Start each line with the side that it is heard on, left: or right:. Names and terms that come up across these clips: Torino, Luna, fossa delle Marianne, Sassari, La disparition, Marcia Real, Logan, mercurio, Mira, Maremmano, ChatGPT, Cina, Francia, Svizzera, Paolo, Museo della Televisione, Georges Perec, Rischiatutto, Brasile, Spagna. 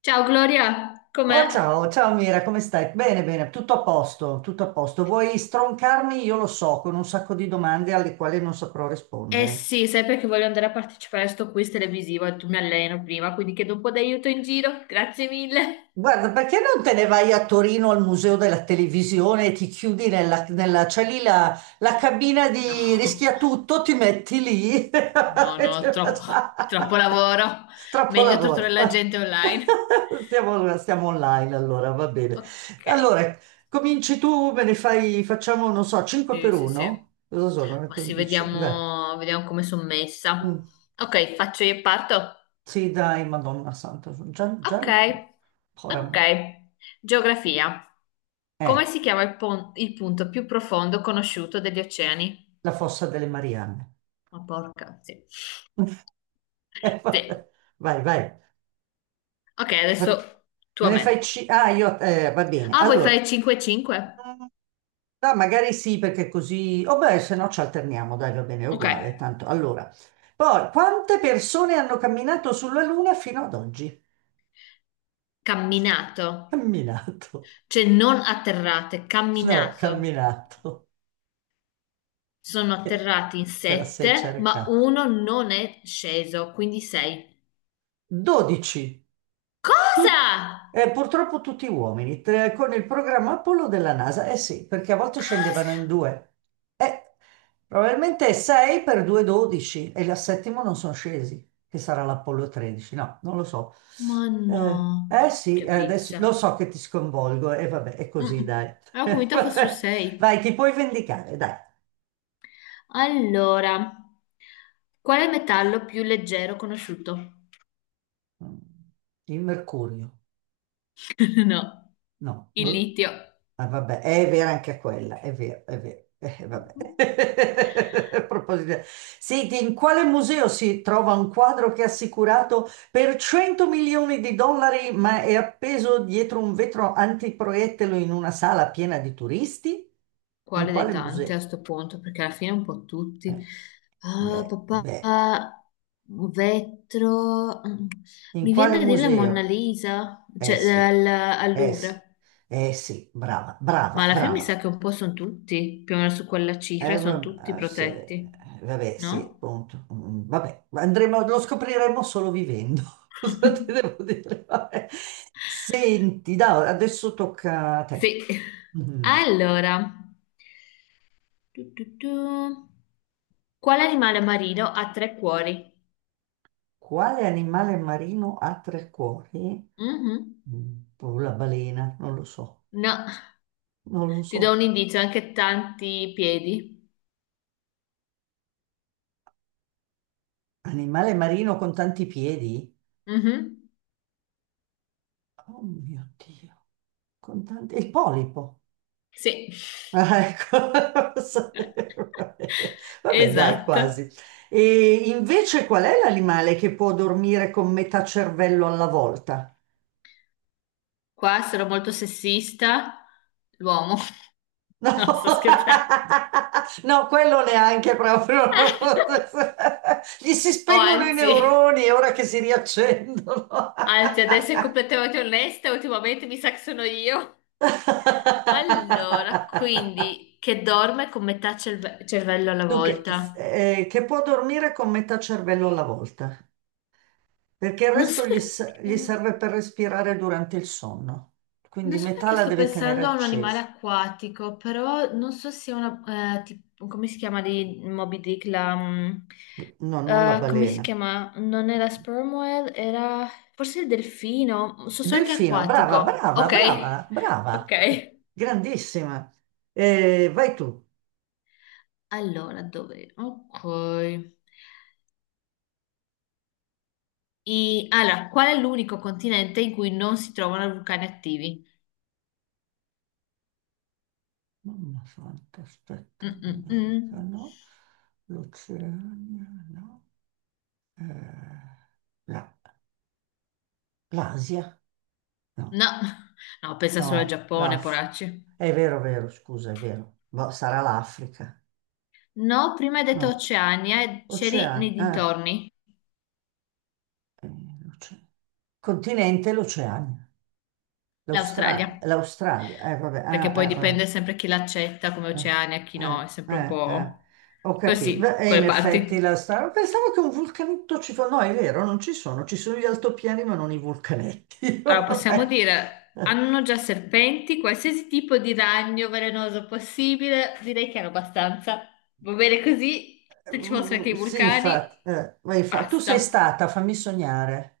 left: Ciao Gloria, com'è?
right: Oh, ciao, Mira, come stai? Bene, bene, tutto a posto, tutto a posto. Vuoi stroncarmi? Io lo so, con un sacco di domande alle quali non saprò
left: Eh
right: rispondere.
left: sì, sai perché voglio andare a partecipare a sto quiz televisivo e tu mi alleno prima, quindi chiedo un po' d'aiuto in giro, grazie mille.
right: Guarda, perché non te ne vai a Torino al Museo della Televisione e ti chiudi c'è lì la cabina di
left: No,
right: Rischiatutto, ti metti lì
left: no,
right: e ti-
left: no, troppo, troppo lavoro.
right: Troppo
left: Meglio torturare
right: lavoro.
left: la gente online.
right: Stiamo online allora, va bene.
left: Ok,
right: Allora, cominci tu, me ne fai, facciamo, non so, 5
left: sì,
right: per
left: sì, sì.
right: 1? Cosa sono? Le
left: Ma sì,
right: 15?
left: vediamo, vediamo come sono
right: Mm,
left: messa. Ok, faccio io e parto.
right: Sì, dai, Madonna Santa, sono già,
left: Ok, ok.
right: ora-
left: Geografia. Come
right: eh,
left: si chiama il punto più profondo conosciuto degli oceani?
right: la fossa delle Marianne.
left: Ma porca, sì. Sì.
right: Vabbè. Vai, vai.
left: Ok, adesso
right: Fac-
left: tu
right: Me
left: a
right: ne
left: me.
right: fai ci... Ah, io... va bene.
left: Ah, vuoi
right: Allora,
left: fare 5-5?
right: Mm, magari sì, perché così... Oh beh, se no ci alterniamo, dai, va bene, è
left: Ok.
right: uguale, tanto. Allora, poi, quante persone hanno camminato sulla Luna fino ad oggi?
left: Camminato.
right: Camminato.
left: Cioè non atterrate,
right: No,
left: camminato.
right: camminato.
left: Sono atterrati in
right: Te la sei
left: 7, ma
right: cercata.
left: uno non è sceso, quindi 6.
right: 12.
left: Cosa?
right: Tut- purtroppo tutti uomini, tre- con il programma Apollo della NASA, eh sì, perché a volte scendevano
left: Cosa?
right: in due. Eh, probabilmente 6 per 2, 12 e la settima non sono scesi, che sarà l'Apollo 13, no, non lo so.
left: Ma no.
right: Sì,
left: Che
right: adesso lo
left: pizza.
right: so che ti sconvolgo e vabbè, è così,
left: Mm.
right: dai.
left: Avevo convinto fossero
right: Vai,
left: 6.
right: ti puoi vendicare, dai.
left: Allora, qual è il metallo più leggero conosciuto?
right: Mm, Il mercurio.
left: No,
right: No,
left: il
right: boh.
left: litio.
right: Ah, vabbè, è vera anche quella, è vero, è vero. Vabbè.
left: Mhm.
right: A proposito, senti, in quale museo si trova un quadro che è assicurato per 100 milioni di dollari, ma è appeso dietro un vetro antiproiettile in una sala piena di turisti? In
left: Quale dei
right: quale
left: tanti
right: museo?
left: a sto punto? Perché alla fine un po' tutti.
right: Eh,
left: Ah,
right: beh,
left: papà,
right: beh,
left: vetro. Mm.
right: in
left: Mi
right: quale
left: viene da dire la Monna
right: museo?
left: Lisa,
right: Eh
left: cioè
right: sì,
left: al, al
right: eh sì,
left: Louvre.
right: eh sì, brava,
left: Ma
right: brava,
left: alla fine mi sa
right: brava.
left: che un po' sono tutti, più o meno su quella cifra,
right: Eh,
left: sono tutti
right: va- eh, se-
left: protetti,
right: vabbè, sì,
left: no?
right: appunto. Vabbè, andremo, lo scopriremo solo vivendo. Cosa ti devo dire? Vabbè. Senti, no, adesso tocca a te.
left: Sì.
right: Mm.
left: Allora, tu. Quale animale marino ha tre cuori?
right: Quale animale marino ha tre cuori?
left: Mhm.
right: Boh, la balena,
left: No.
right: non lo
left: Ti do
right: so.
left: un indizio, anche tanti piedi.
right: Animale marino con tanti piedi?
left: Mhm.
right: Oh mio Dio, con tanti... Il polipo.
left: Sì.
right: Ah, ecco, lo sapevo. Vabbè, dai,
left: Esatto.
right: quasi. E invece qual è l'animale che può dormire con metà cervello alla volta?
left: Qua sarò molto sessista, l'uomo.
right: No,
left: No, sto scherzando.
right: no, quello neanche proprio. Gli si
left: O
right: spengono i
left: anzi,
right: neuroni e ora che si riaccendono.
left: anzi, ad essere completamente onesta, ultimamente mi sa che sono io. Allora, quindi, che dorme con metà cervello alla
right: Dunque,
left: volta.
right: che può dormire con metà cervello alla volta? Perché il
left: Non so
right: resto gli
left: perché.
right: serve per respirare durante il sonno,
left: Non
right: quindi
left: so
right: metà
left: perché
right: la
left: sto
right: deve tenere
left: pensando a un animale
right: accesa,
left: acquatico, però non so se è una, come si chiama di Moby Dick la,
right: no, non la
left: come si
right: balena.
left: chiama? Non era sperm whale, era forse il delfino, so solo che è
right: Delfino, brava,
left: acquatico.
right: brava,
left: Ok,
right: brava, brava,
left: ok.
right: grandissima. Vai tu.
left: Allora, dove? Ok. Allora, qual è l'unico continente in cui non si trovano vulcani attivi?
right: Mamma santa, aspetta,
left: Mm, mm,
right: l'America
left: mm.
right: no, l'Oceania no, eh, la- l'Asia
left: No,
right: no,
left: no, pensa solo al
right: no,
left: Giappone,
right: l'Af.
left: poracci.
right: È vero, vero, scusa, è vero, boh, sarà l'Africa.
left: No, prima hai
right: No,
left: detto Oceania e c'eri nei
right: Oceania,
left: dintorni,
right: eh, l'oce- continente l'Oceania,
left: l'Australia.
right: l'Australia, vabbè,
left: Perché poi
right: ah,
left: dipende sempre chi l'accetta come
right: eh,
left: Oceania e chi no, è
right: vabbè,
left: sempre un
right: eh.
left: po'
right: Ho capito,
left: così,
right: e in
left: quelle
right: effetti
left: parti.
right: l'Australia, pensavo che un vulcanetto ci fosse, no, è vero, non ci sono, ci sono gli altopiani ma non i vulcanetti,
left: Allora, possiamo
right: vabbè.
left: dire, hanno già serpenti, qualsiasi tipo di ragno velenoso possibile, direi che hanno abbastanza. Va bene così, se ci fossero anche i
right: Sì,
left: vulcani,
right: infatti, vai, infa- tu sei
left: basta.
right: stata, fammi sognare.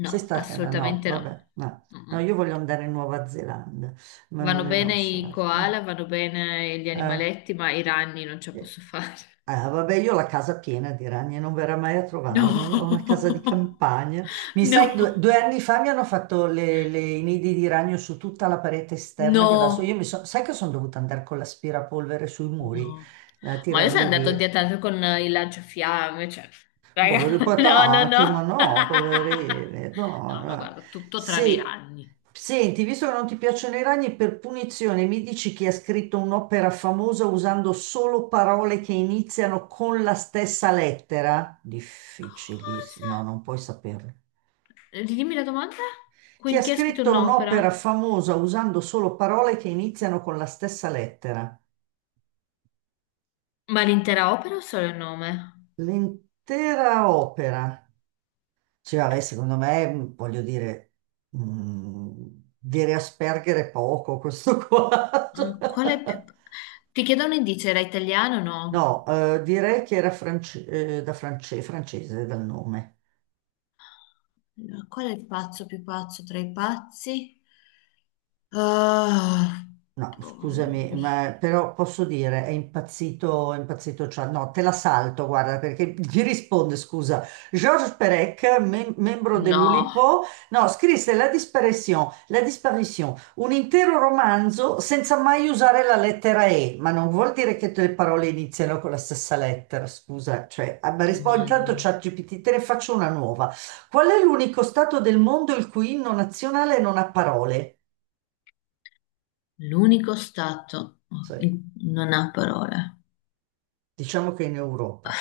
right: Sei stata? No, no,
left: assolutamente no.
right: vabbè, no. No, io
left: Mm-mm.
right: voglio andare in Nuova Zelanda, ma
left: Vanno
right: non in
left: bene i koala,
right: Australia.
left: vanno bene gli
right: Ah,
left: animaletti, ma i ragni non ce la
right: eh,
left: posso fare.
right: vabbè, io ho la casa piena di ragni, non verrà mai a
left: No,
right: trovarmi. Ho una casa di campagna. Mi
left: no,
right: sai che due anni fa mi hanno fatto i nidi di ragno su tutta la parete esterna che adesso io mi
left: no,
right: sono... Sai che sono dovuta andare con l'aspirapolvere sui muri
left: no.
right: a
left: Ma io sono
right: tirarli
left: andato a
right: via.
left: dieta con il lanciafiamme, cioè, raga,
right: Poveri
left: no, no,
right: patati, ma
left: no.
right: no, poverini, no,
left: No, no,
right: no.
left: guarda, tutto tranne i
right: Se,
left: ragni.
right: senti, visto che non ti piacciono i ragni, per punizione mi dici chi ha scritto un'opera famosa usando solo parole che iniziano con la stessa lettera? Difficilissimo,
left: Cosa?
right: no, non puoi saperlo.
left: Ridimmi la domanda?
right: Chi ha
left: Quindi chi ha scritto
right: scritto un'opera
left: un'opera?
right: famosa usando solo parole che iniziano con la stessa lettera?
left: Ma l'intera opera o solo il nome?
right: L'intera opera. Sì, vabbè, secondo me, voglio dire, mh, dire Asperger è poco questo qua. Cioè,
left: Ah, qual è più... Ti chiedo un indizio, era italiano o
right: no,
left: no?
right: direi che era france- francese dal nome.
left: Allora, qual è il pazzo più pazzo tra i pazzi? Ah,
right: No, scusami,
left: mm,
right: ma però posso dire, è impazzito Chad. No, te la salto, guarda, perché gli risponde, scusa, Georges Perec, mem- membro
left: no,
right: dell'Ulipo, no, scrisse La disparition, un intero romanzo senza mai usare la lettera E, ma non vuol dire che tutte le parole iniziano con la stessa lettera, scusa, cioè, ah, ma rispondi, intanto
left: Madò.
right: ChatGPT, te ne faccio una nuova. Qual è l'unico stato del mondo il cui inno nazionale non ha parole?
left: L'unico stato
right: Cioè,
left: non ha parole.
right: diciamo che in Europa.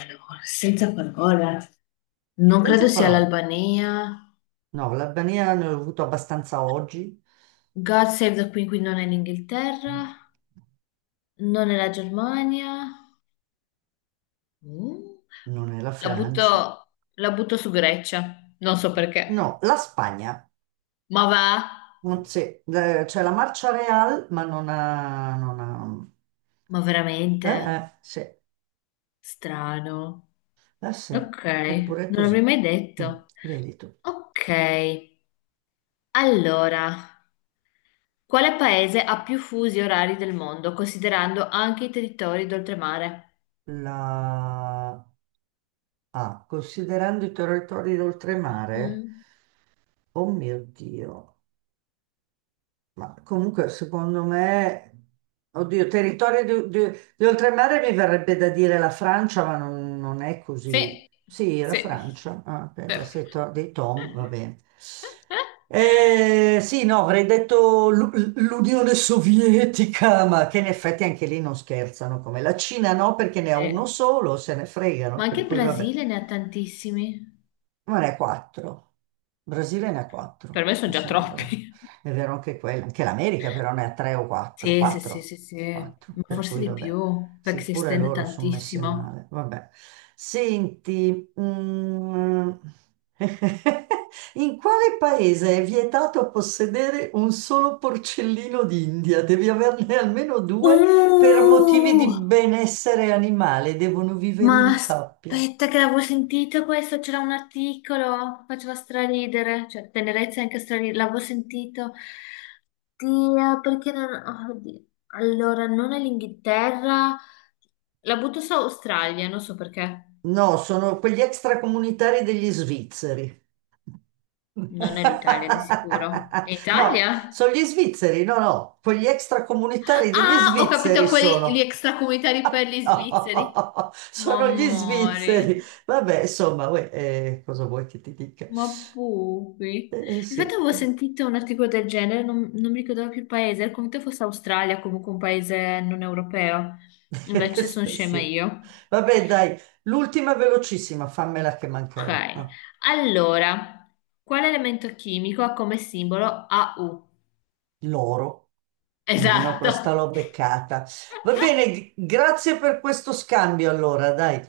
left: Allora, senza parole. Non credo
right: Senza
left: sia
right: parole.
left: l'Albania.
right: No, l'Albania ne ho avuto abbastanza oggi,
left: God Save the Queen, quindi non è l'Inghilterra, non è la Germania. Uh,
right: non è la Francia.
left: la butto su Grecia, non so
right: No,
left: perché.
right: la Spagna.
left: Ma va?
right: Non c'è c'è la Marcia Real, ma non ha... non ha-
left: Ma
right: Eh,
left: veramente?
right: sì,
left: Strano.
right: sì,
left: Ok,
right: eppure è
left: non
right: così.
left: l'avrei mai
right: Mm,
left: detto.
right: vedi tu.
left: Ok, allora, quale paese ha più fusi orari del mondo, considerando anche i territori d'oltremare?
right: La... Ah, considerando i territori d'oltremare,
left: Mm.
right: oh mio Dio. Ma comunque, secondo me, oddio, di oltremare mi verrebbe da dire la Francia, ma non è così.
left: Sì,
right: Sì, la
left: sì,
right: Francia, ah, beh,
left: sì.
right: beh, se to- dei Tom, va bene. Sì, no, avrei detto l'U- l'Unione Sovietica, ma che in effetti anche lì non scherzano, come la Cina no, perché ne ha uno
left: Eh,
right: solo, se ne fregano,
left: ma anche
right: per
left: il
right: cui vabbè.
left: Brasile ne ha tantissimi.
right: Ma ne ha quattro. Brasile ne ha
left: Per
right: quattro,
left: me sono
right: mi
left: già
right: sembra.
left: troppi.
right: È vero anche quello. Anche l'America però ne ha tre o quattro.
left: Sì, sì, sì,
right: Quattro.
left: sì, sì,
right: Quattro.
left: ma
right: Per
left: forse
right: cui
left: di
right: vabbè.
left: più, perché
right: Sì,
left: si
right: pure
left: estende
right: loro sono messi
left: tantissimo.
right: male. Vabbè. Senti, in quale paese è vietato possedere un solo porcellino d'India? Devi averne almeno due per motivi di
left: Uh!
right: benessere animale. Devono vivere
left: Ma
right: in coppia.
left: aspetta che l'avevo sentito questo, c'era un articolo, faceva straridere, cioè tenerezza è anche straridere, l'avevo sentito. Dio, perché non... oh, oddio. Allora, non è l'Inghilterra, la butto su Australia, non so perché,
right: No, sono quegli extracomunitari degli svizzeri.
left: non è l'Italia di sicuro. È
right: No,
left: Italia?
right: sono gli svizzeri, no, no, quegli extracomunitari degli
left: Ah, ho
right: svizzeri
left: capito quelli, gli
right: sono.
left: extracomunitari per gli svizzeri.
right: No,
left: Ma
right: sono gli svizzeri.
left: amore.
right: Vabbè, insomma, uè, cosa vuoi che ti dica?
left: Ma poi, infatti
right: Sì.
left: avevo sentito un articolo del genere, non mi ricordavo più il paese, era come se fosse Australia, comunque un paese non europeo. Invece sono scema
right: Sì.
left: io.
right: Vabbè, dai, l'ultima velocissima, fammela che
left: Ok,
right: manca. No?
left: allora, quale elemento chimico ha come simbolo AU?
right: Loro, almeno
left: Esatto.
right: questa l'ho beccata. Va bene, grazie per questo scambio allora, dai.